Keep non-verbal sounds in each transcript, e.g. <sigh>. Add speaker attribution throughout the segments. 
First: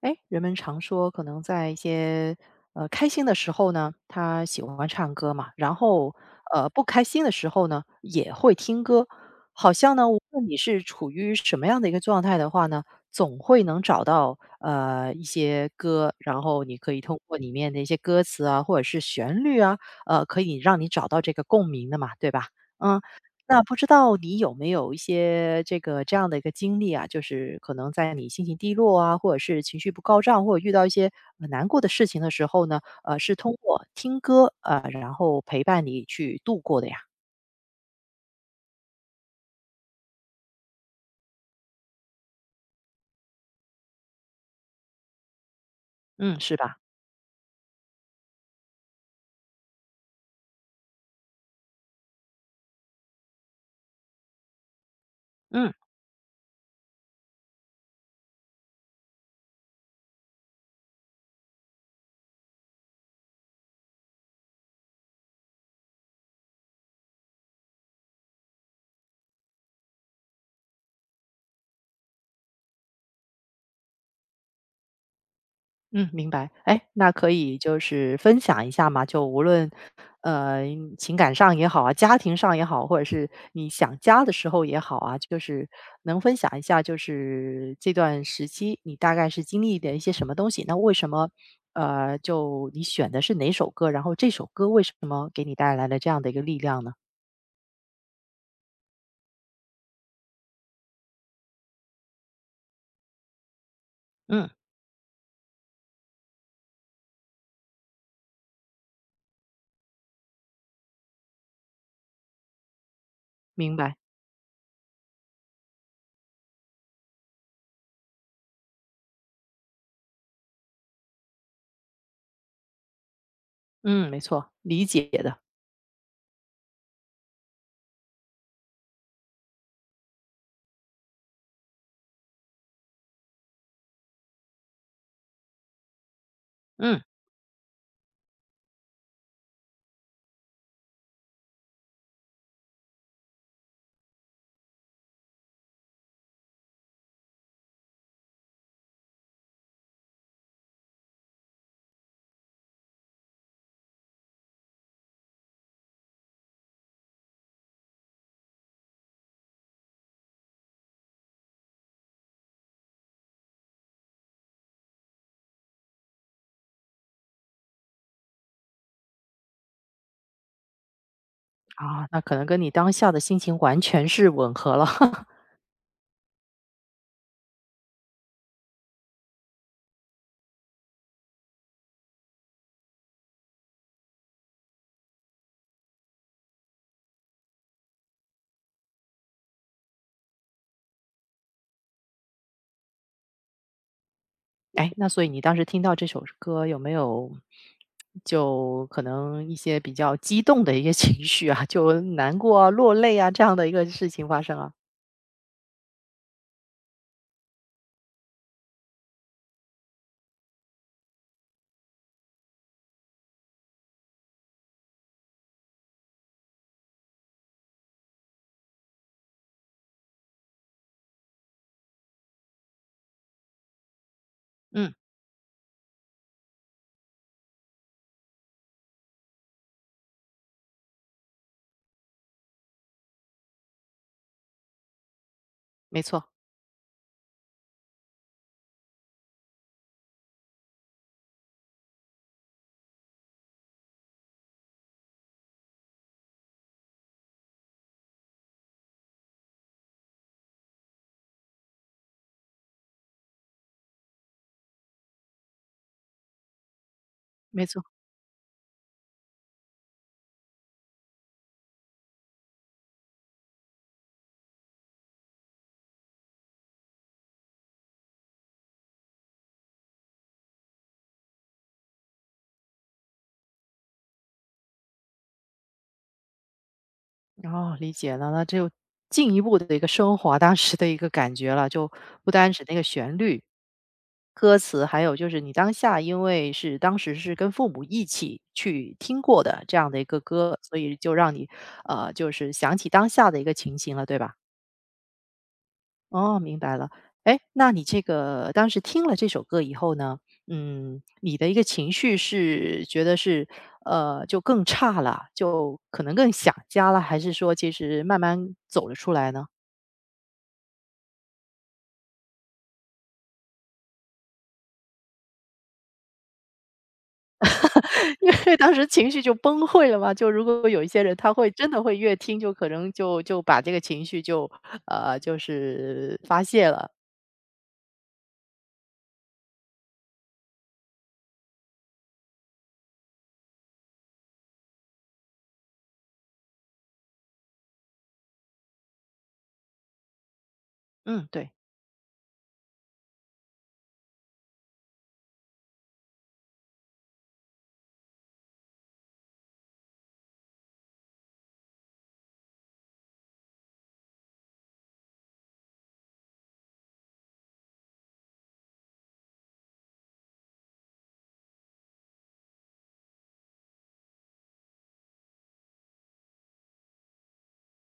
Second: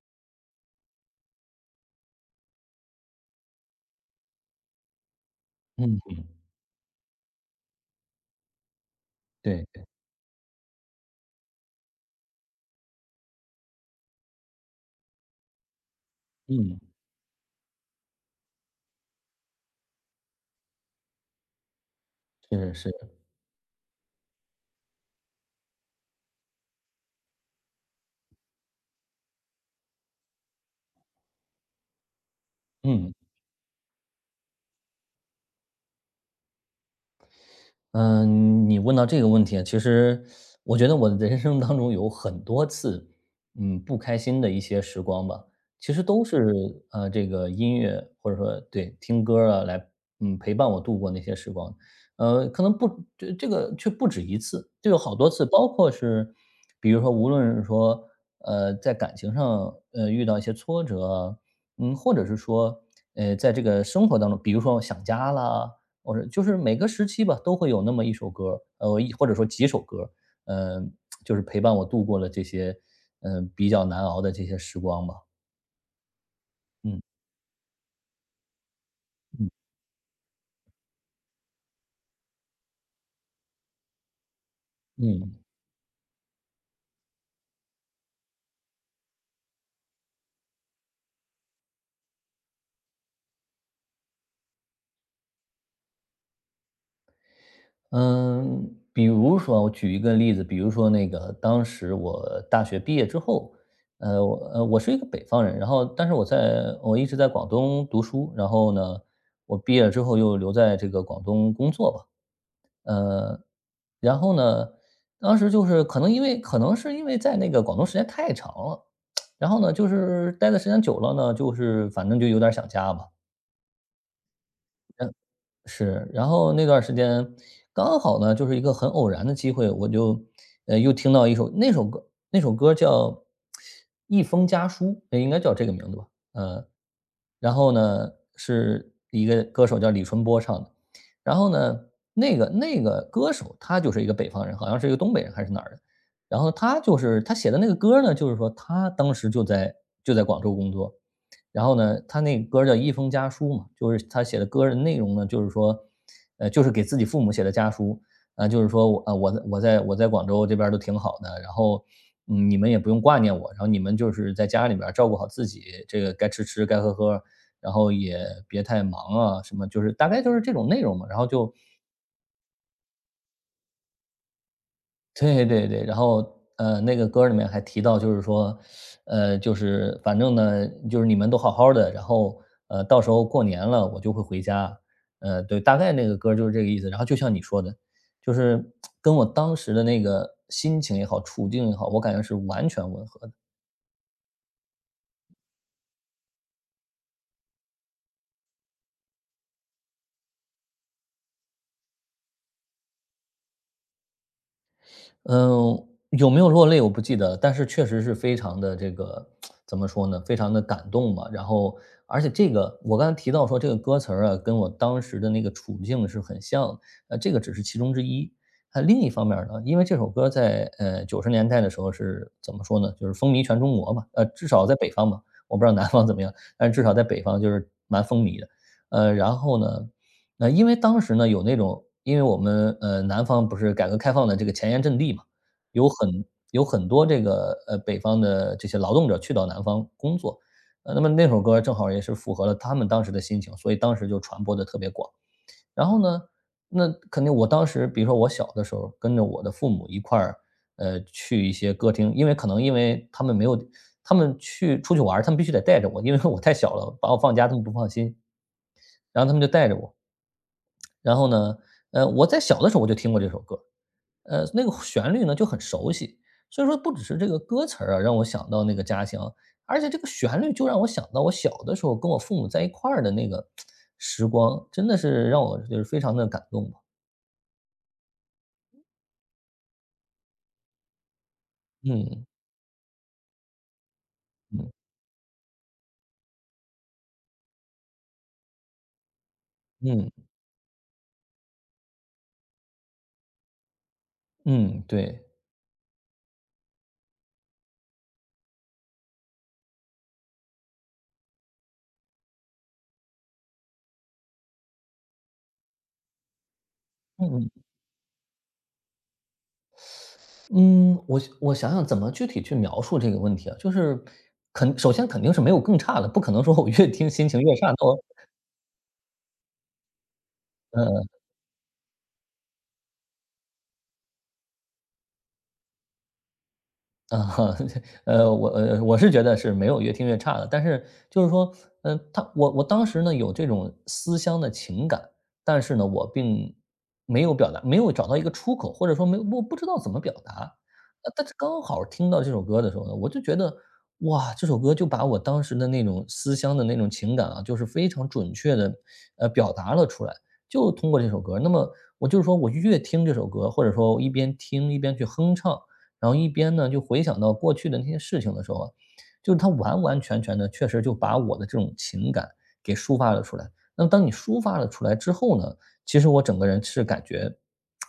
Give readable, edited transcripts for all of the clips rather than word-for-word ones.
Speaker 1: 哎，人们常说，可能在一些开心的时候呢，他喜欢唱歌嘛，然
Speaker 2: 嗯
Speaker 1: 后
Speaker 2: 嗯，
Speaker 1: 不开心的时候呢，也会听歌。
Speaker 2: 对，
Speaker 1: 好像呢，无论你是处于什么样的一个状态的话呢，总会能找到一些歌，然后你
Speaker 2: 嗯，
Speaker 1: 可以通过里面的一些歌词啊，或者是旋律啊，可以让你找到这个共鸣的嘛，对吧？
Speaker 2: 是是，
Speaker 1: 嗯，那不知道你有没有一些这个这样的一个经历啊，就是可能在你心情低落啊，或者是情绪不高涨，或者遇到一些难过的事情的时候呢，
Speaker 2: 嗯。
Speaker 1: 是通过听歌然后陪伴你去度过的呀，
Speaker 2: 嗯，你问到这个问题啊，其实我觉得我的人生当中有很多次，嗯，不开心的一些时光吧，其实都
Speaker 1: 嗯，
Speaker 2: 是
Speaker 1: 是吧？
Speaker 2: 这个音乐或者说对听歌儿啊，来嗯陪伴我度过那些时光。可能不这个却不止一次，就有好多次，包
Speaker 1: 嗯。
Speaker 2: 括是比如说，无论是说在感情上遇到一些挫折啊嗯，或者是说在这个生活当中，比如说想家啦。我说就是每个时期吧，都会有那么一首歌一或者说几首歌呃，就是陪伴我度过了这些，嗯，比较难熬的这些时光吧。
Speaker 1: 嗯，明白。哎，
Speaker 2: 嗯，
Speaker 1: 那可以就是分享一下嘛，就无
Speaker 2: 嗯，
Speaker 1: 论，呃，情感上也好啊，家庭上也好，或者是你想家的时候也好啊，就
Speaker 2: 嗯。
Speaker 1: 是能分享一下，就是这段时期你大概是经历的一些什么东西？那为什么，就你选的是哪首歌？然后这首歌为什么给你带来了这样的一个力量呢？
Speaker 2: 嗯，比如说我举一个例子，比如说那个当时我大学毕业之后，
Speaker 1: 嗯，
Speaker 2: 我是一个北方人，然后但是我一直在广东读书，然后呢，我毕业了之后又留在这个广东工作吧，呃，
Speaker 1: 明白。
Speaker 2: 然后呢，当时就是可能是因为在那个广东时间太长了，<tsk> 然后呢，就是待的时间久了呢，就是反正就有点想家吧。
Speaker 1: 嗯，没错，理解的。
Speaker 2: 是，然后那段时间刚好呢，就是一个很偶然的机会，我就，又听到一首那首歌那首歌叫《一封家书》，应该叫这个名字吧，呃，
Speaker 1: 嗯，
Speaker 2: 然后呢，是一个歌手叫李春波唱的，然后呢，那个歌手他就是一个北方人，好像是一个东北人还是哪儿的，然后他就是他写的那个歌呢，就是说他当时就在广州工作，然后呢，他那歌叫《一封家书》嘛，就是他写的歌的内容呢，就是说，就是给自己父母写的家书，啊，就是说我啊，我在广州这边都挺好的，然后，嗯，你们也不用挂念我，然后你们就是在家里边照顾好自己，这个该吃吃，该喝喝，然后也别太忙啊，什么就是大概就是这种内容嘛，然后就
Speaker 1: 啊，那可能跟你当下的心情完全是吻合了。<laughs>
Speaker 2: 对对对，然后，那个歌儿里面还提到就是说，就是反正呢，就是你们都好好的，然后，到时候过年了我就会回家。对，大概那个歌儿就是这个意思。然后就像你说的，就是跟我当时的那个心情也好，处境也好，我感觉是完全吻合的。
Speaker 1: 哎，那所以你当时听到这首歌有没有就可能一些比较激动的一些 <laughs> 情绪啊，就难过啊、落泪啊这样的一个事情发生啊？
Speaker 2: 嗯，有没有落泪我不记得，但是确实是非常的这个怎么说呢，非常的感动吧。然后而且这个我刚才提到说这个歌词儿啊，跟我当时的那个处境是很像的，这个只是其中之一。那另一方面儿呢，因为这首歌在，90年代的时候是怎么说呢，就是风靡全中国嘛，至少在北
Speaker 1: 嗯，
Speaker 2: 方嘛，我不知道南方怎么样，但是至少在北方就是蛮风靡的。呃，然后呢呃，因为当时呢有那种因为我们，南方不是改革开放的这个前沿阵地嘛，有
Speaker 1: 没
Speaker 2: 很
Speaker 1: 错，
Speaker 2: 有很多这个，北方的这些劳动者去到南方工作。那么那首歌正好也是符合了他们当时的心情，所以当时就传播的特别广。然后呢，那肯定我当时比如说我小的时候跟着我的父母一块儿，去一些歌厅，因为可能因为他们没有他们去出去玩儿他们必须得带着我，因为我太小了，把我放家他
Speaker 1: 没
Speaker 2: 们不
Speaker 1: 错。
Speaker 2: 放心，然后他们就带着我。然后呢，我在小的时候我就听过这首歌，那个旋律呢就很熟悉，所以说不只是这个歌词儿啊，让我想到那个家乡，而且这个旋律就让我想到我小的时候跟我父母在一块儿的那个时光，真的是让我就是非常的感动吧。
Speaker 1: 哦，理解了，那就进一步的一个升华当时的一个感觉了，就
Speaker 2: 嗯，
Speaker 1: 不单指那个旋律、歌
Speaker 2: 嗯，
Speaker 1: 词，还有就是你当下因为是当时是跟父母一起去听过的这样的一
Speaker 2: 嗯，
Speaker 1: 个歌，所以就让你就是想起当下的一个情形了，对吧？
Speaker 2: 嗯，对，
Speaker 1: 哦，明白了。哎，那你这个当时听了这首歌以后呢，嗯，你的一个情绪是觉得是就更差了，就可能更想家了，还是
Speaker 2: 嗯，
Speaker 1: 说其实慢慢走了出来呢？
Speaker 2: 嗯，我想想怎么具体去描述这个问题啊，就是首先肯定是没有更差的，不可能说我越听心情越差，那我
Speaker 1: <laughs> 因为当时情绪就崩溃了嘛，就如果有一些人
Speaker 2: 嗯。
Speaker 1: 他会真的会越听就可能就把这个情绪就就是发泄了。
Speaker 2: 啊，<laughs> 哈，我是觉得是没有越听越差的，但是就是说，嗯、呃他我我当时呢有这种思乡的情感，但是呢，我并没有表达，没有找到一个出口，或者说没我不知道怎么表达。
Speaker 1: 嗯，
Speaker 2: 但是
Speaker 1: 对，
Speaker 2: 刚好听到这首歌的时候呢，我就觉得哇，这首歌就把我当时的那种思乡的那种情感啊，就是非常准确的表达了出来，就通过这首歌。那么我就是说我越听这首歌，或者说我一边听一边去哼唱。然后一边呢，就回想到过去的那些事情的时候啊就是它完完全全的，确实就把我的这种情感给抒发了出来。那么当你抒发了出来之后呢，其实我整个人是感觉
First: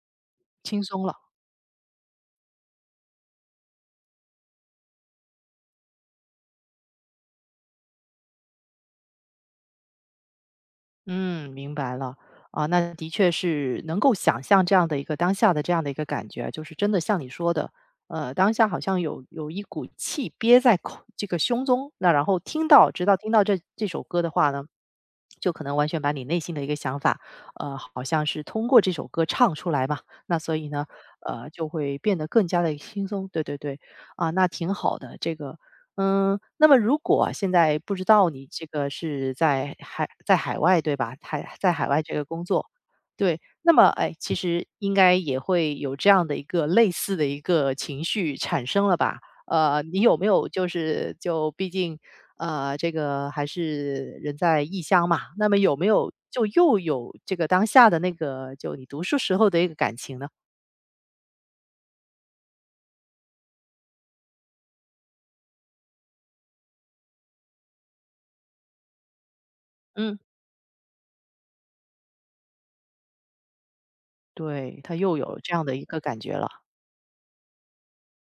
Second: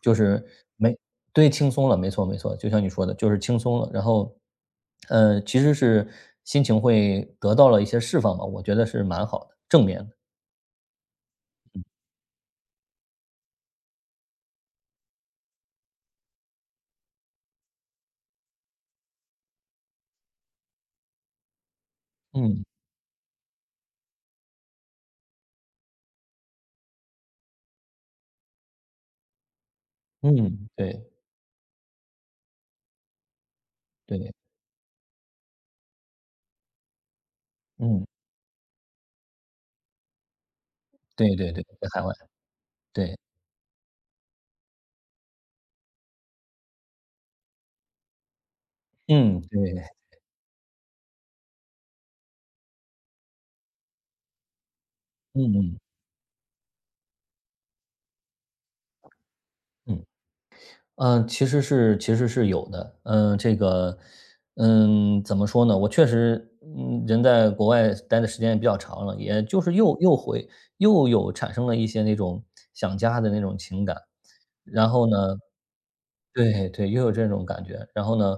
Speaker 2: 就是
Speaker 1: 轻
Speaker 2: 没
Speaker 1: 松了。
Speaker 2: 对，轻松了，没错没错，就像你说的，就是轻松了。然后，其实是心情会得到了一些释放吧，我觉得是蛮好的，正面的。
Speaker 1: 嗯，明白了。啊，那的确是能够想象这样的一个当下的这样的一个感觉，就是真的像你说的，当下好像有一股气憋在口这个胸中，那然后
Speaker 2: 嗯，
Speaker 1: 听到，直到听到这首歌的话呢，就可能完全把你内心的一个想法，好像是通过这首歌唱出来吧，那所以
Speaker 2: 嗯，
Speaker 1: 呢，
Speaker 2: 对，
Speaker 1: 就会变得更加的轻松。对对对，啊，
Speaker 2: 对，
Speaker 1: 那挺好的。这个嗯，那么如果啊现在不知
Speaker 2: 嗯，
Speaker 1: 道你这个是在海外对吧？
Speaker 2: 对对对，
Speaker 1: 在海
Speaker 2: 在海
Speaker 1: 外
Speaker 2: 外，
Speaker 1: 这个工作，
Speaker 2: 对，
Speaker 1: 对，那么哎，其实应该也会有这样的一个类似的一个情绪产生了吧？
Speaker 2: 嗯，对，
Speaker 1: 呃，你有没有就是就毕竟这个还是人在异乡嘛，
Speaker 2: 嗯
Speaker 1: 那么有
Speaker 2: 嗯，
Speaker 1: 没有就又有这个当下的那个就你读书时候的一个感
Speaker 2: 嗯。
Speaker 1: 情呢？
Speaker 2: 嗯，其实是有的。嗯，这个，嗯，怎么说呢？我确实，嗯，人在国外待的时间也比较长了，也就是
Speaker 1: 嗯，
Speaker 2: 又有产生了一些那种想家的那种情感。
Speaker 1: 对，
Speaker 2: 然
Speaker 1: 他
Speaker 2: 后
Speaker 1: 又
Speaker 2: 呢
Speaker 1: 有这样的一个感觉了，
Speaker 2: 对对，又有这种感觉。然后呢，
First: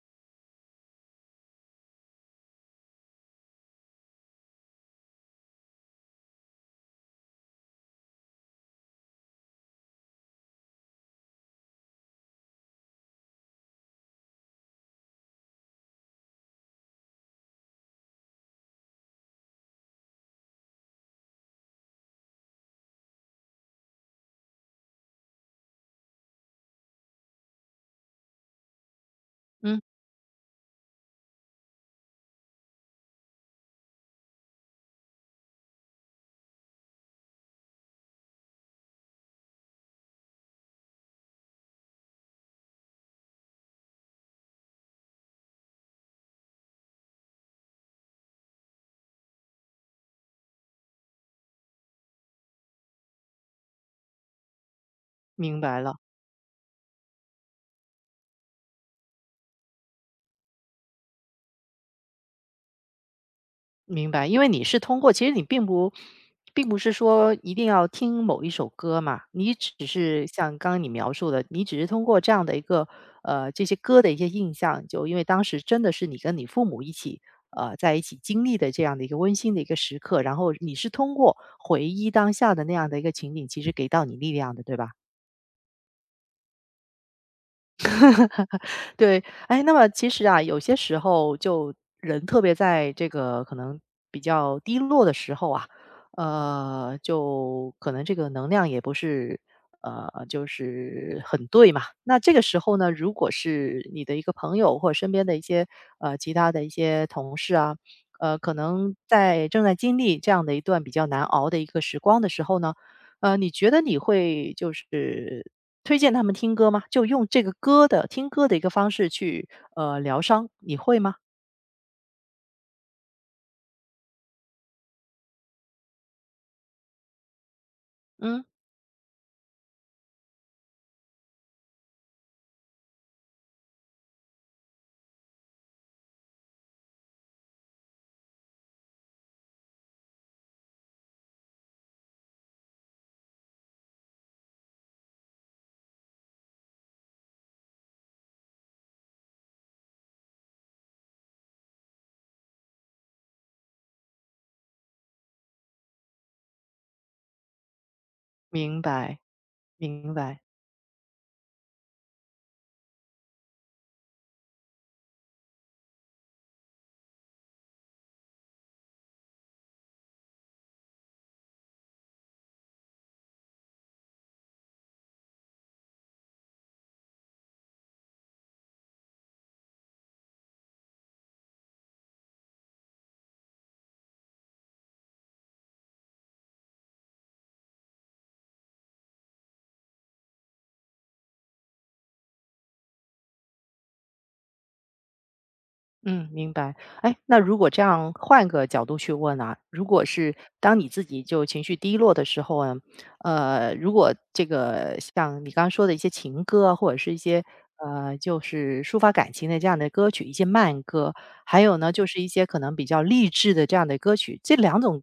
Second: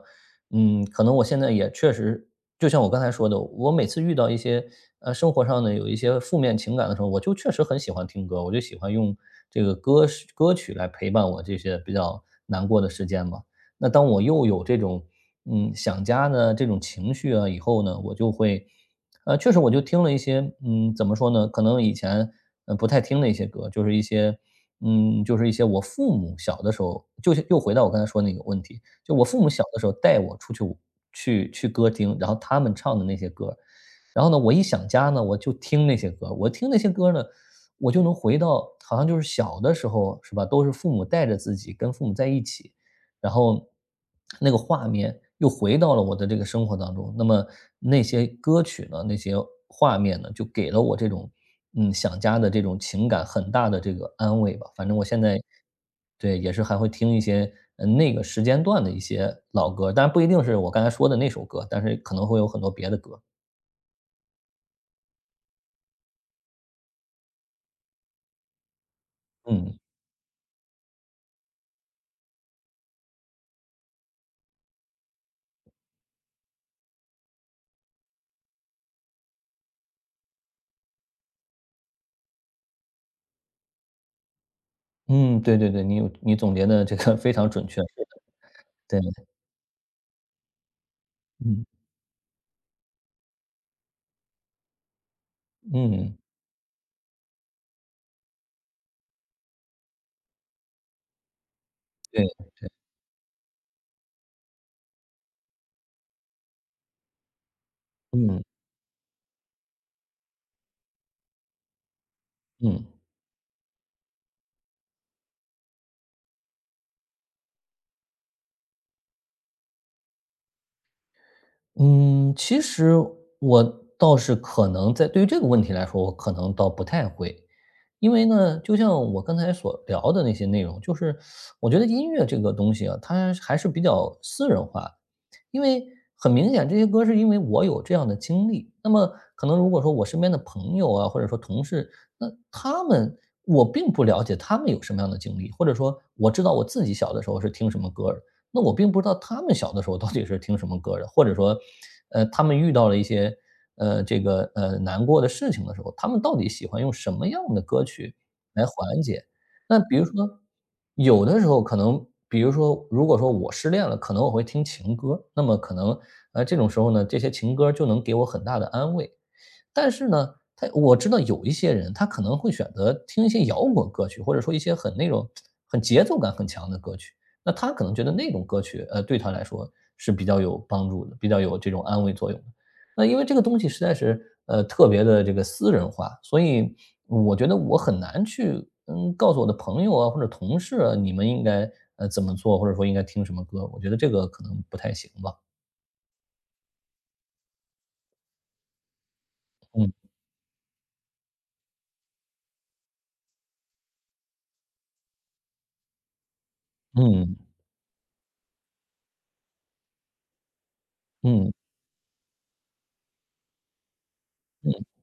Speaker 2: 嗯，可能我现在也确实，就像我刚才说的，我每次遇到一些生活上呢有一些负面情感的时候，我就确实很喜欢听歌，我就喜欢用这个歌曲来陪伴我这些比较难过的时间嘛。那当我又有这种嗯想家的这种情绪啊以后呢，我就会，确实我就听了一些嗯怎么说呢，可能以前不太听的一些歌，就是一些嗯就是一些我父母小的时候，就是又回到我刚才说那个问题，就我父母小
Speaker 1: 嗯，
Speaker 2: 的时候带我出去去歌厅，然后他们唱的那些歌，然后呢我一想家呢，我就听那些歌，我听那些歌呢。我就能回到好像就是小的时候，是吧？都是父母带着自己，跟父母在一起，然后那个画面又回到了我的这个生活当中。那么那些歌曲呢，那些画面呢，就给了我这种嗯想家的这种情感很大的这个安慰吧。反正我现在
Speaker 1: 明白了。
Speaker 2: 对也是还会听一些那个时间段的一些老歌，当然不一定是我刚才说的那首歌，但是可能会有很多别的歌。
Speaker 1: 明白，因为你是通过其实你并不是说一定要听某一首歌嘛，你
Speaker 2: 嗯
Speaker 1: 只是像刚刚你描述的，你只是通过这样的一个，这些歌的一些印象，就因为当时真的是你跟你父母一起，在一起经历的这样的一个温馨的一个时刻，然后你是通过回忆当下的那样的一个情景，其实给到你力量的，对吧？
Speaker 2: 嗯，对对对，你有你总结的这个非常准确，是的
Speaker 1: 对，
Speaker 2: 对，
Speaker 1: 哎，那么其实啊，有些时候
Speaker 2: 嗯
Speaker 1: 就人特别在这个可能比较低落的时候啊，
Speaker 2: 嗯，
Speaker 1: 就可能这个能量也不是就是很对嘛。那
Speaker 2: 对，
Speaker 1: 这个时候呢，如果是你的一个朋友或者身边的一些其他的一些同事啊，
Speaker 2: 嗯
Speaker 1: 可能在正在经历这样的一段比较难熬的一个时光的时候呢，
Speaker 2: 嗯。
Speaker 1: 你觉得你会就是推荐他们听歌吗？就用这个歌的听歌的一个方式去，疗伤，你会吗？
Speaker 2: 嗯，其实我倒是可能在对于这个问题来说，我可能倒不太会。因为
Speaker 1: 嗯，
Speaker 2: 呢，就像我刚才所聊的那些内容，就是我觉得音乐这个东西啊，它还是比较私人化。因为很明显，这些歌是因为我有这样的经历，那么可能如果说我身边的朋友啊，或者说同事，那他们我并不了解他们有什么样的经历，或者说我知道我自己小的时候是听什么歌儿，那我并不知道他们小的时候到底是听什么歌的，或者说，他们遇到了一些难过的事情的时候，他们到底喜欢用什么样的歌曲来
Speaker 1: 明
Speaker 2: 缓
Speaker 1: 白，
Speaker 2: 解？那比如
Speaker 1: 明白，
Speaker 2: 说，有的时候可能，比如说，如果说我失恋了，可能我会听情歌，那么可能这种时候呢，这些情歌就能给我很大的安慰。但是呢，我知道有一些人，他可能会选择听一些摇滚歌曲，或者说一些很那种很节奏感很强的歌曲。那他可能觉得那种歌曲，对他来说是比较有帮助的，比较有这种安慰作用的。那因为这个东西实在是，特别的这个私人化，所以我觉得我很难去，嗯，告诉我的朋友啊或者同事啊，你们应该怎么做，或者说应该听什么歌，我觉得这个可能不太行吧。
Speaker 1: 嗯，明白。哎，那如果这样换个角度去问啊，如果
Speaker 2: 嗯
Speaker 1: 是当你自己就情绪低落的时候啊，如果这个像你刚刚说的一些情歌啊或者是一
Speaker 2: 嗯
Speaker 1: 些，就是抒发感情的这样的歌曲，一些慢歌，
Speaker 2: 嗯
Speaker 1: 还有呢，就是一些可能比较励志的这样的歌曲，这两
Speaker 2: 嗯
Speaker 1: 种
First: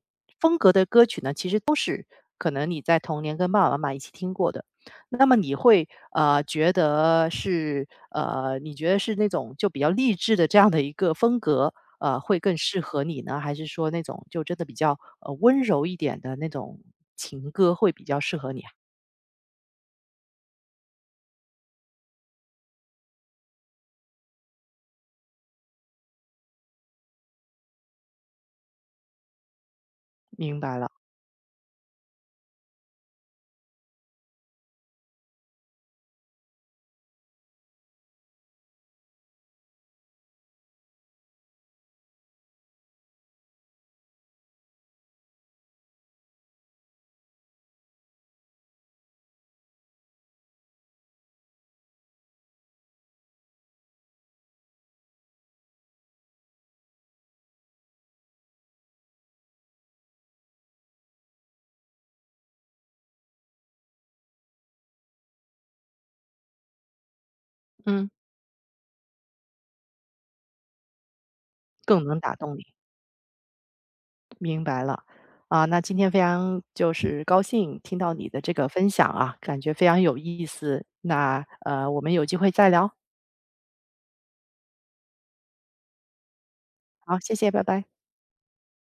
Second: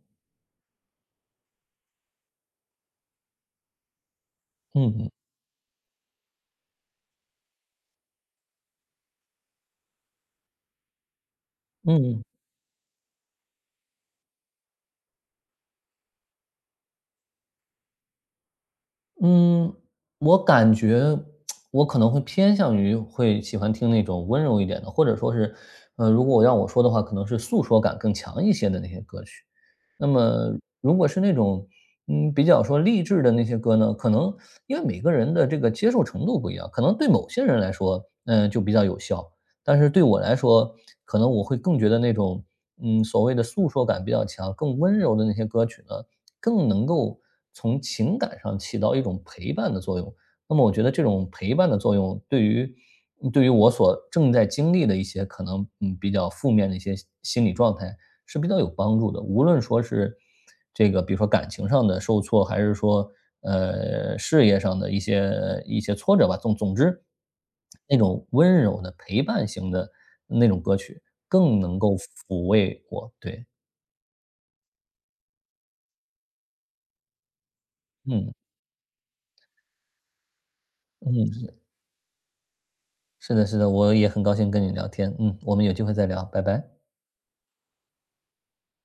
Speaker 1: 是可能你在童年跟爸爸妈妈一起听过的。
Speaker 2: 嗯嗯
Speaker 1: 那么你会，觉得是你觉得是那种就比较励志的这样的一个风格，
Speaker 2: 嗯。
Speaker 1: 会更适合你呢？还是说那种就真的比较，温柔一点的那种情歌会比较适合你啊？
Speaker 2: 嗯，我感觉我可能会偏向于会喜欢听那种温柔一点的，或者说是，如果让我说的话，可能是诉说感更强一些的那些歌曲。那么
Speaker 1: 明白了，
Speaker 2: 如果是那种，嗯，比较说励志的那些歌呢，可能因为每个人的这个接受程度不一样，可能对某些人来说，嗯、就比较有效；但是对我来说，可能我会更觉得那种，嗯，所谓的诉说感比较强、更温柔的那些歌曲呢，更能够从情感上起到一种陪伴的作用。那么我觉得这种陪伴的作用，对于嗯对于我所正在经历的一些可能，嗯，比较负面的一些心理状态，是比较有帮助的。无论说是这个，比如说感情上的受挫，还是说事业上的一些挫折吧，总之，那
Speaker 1: 嗯，
Speaker 2: 种温柔的陪伴型的那种歌曲更能够
Speaker 1: 更能打
Speaker 2: 抚
Speaker 1: 动你，
Speaker 2: 慰我。对，
Speaker 1: 明白了。啊，那今天非常就是高兴听到你
Speaker 2: 嗯
Speaker 1: 的这个分享啊，感觉非常有意思。那，
Speaker 2: 嗯，
Speaker 1: 我们有机会再聊，
Speaker 2: 是的，是的，我也很高兴跟你聊天。嗯，我们有机会再聊，拜拜。
Speaker 1: 好，谢谢，拜拜。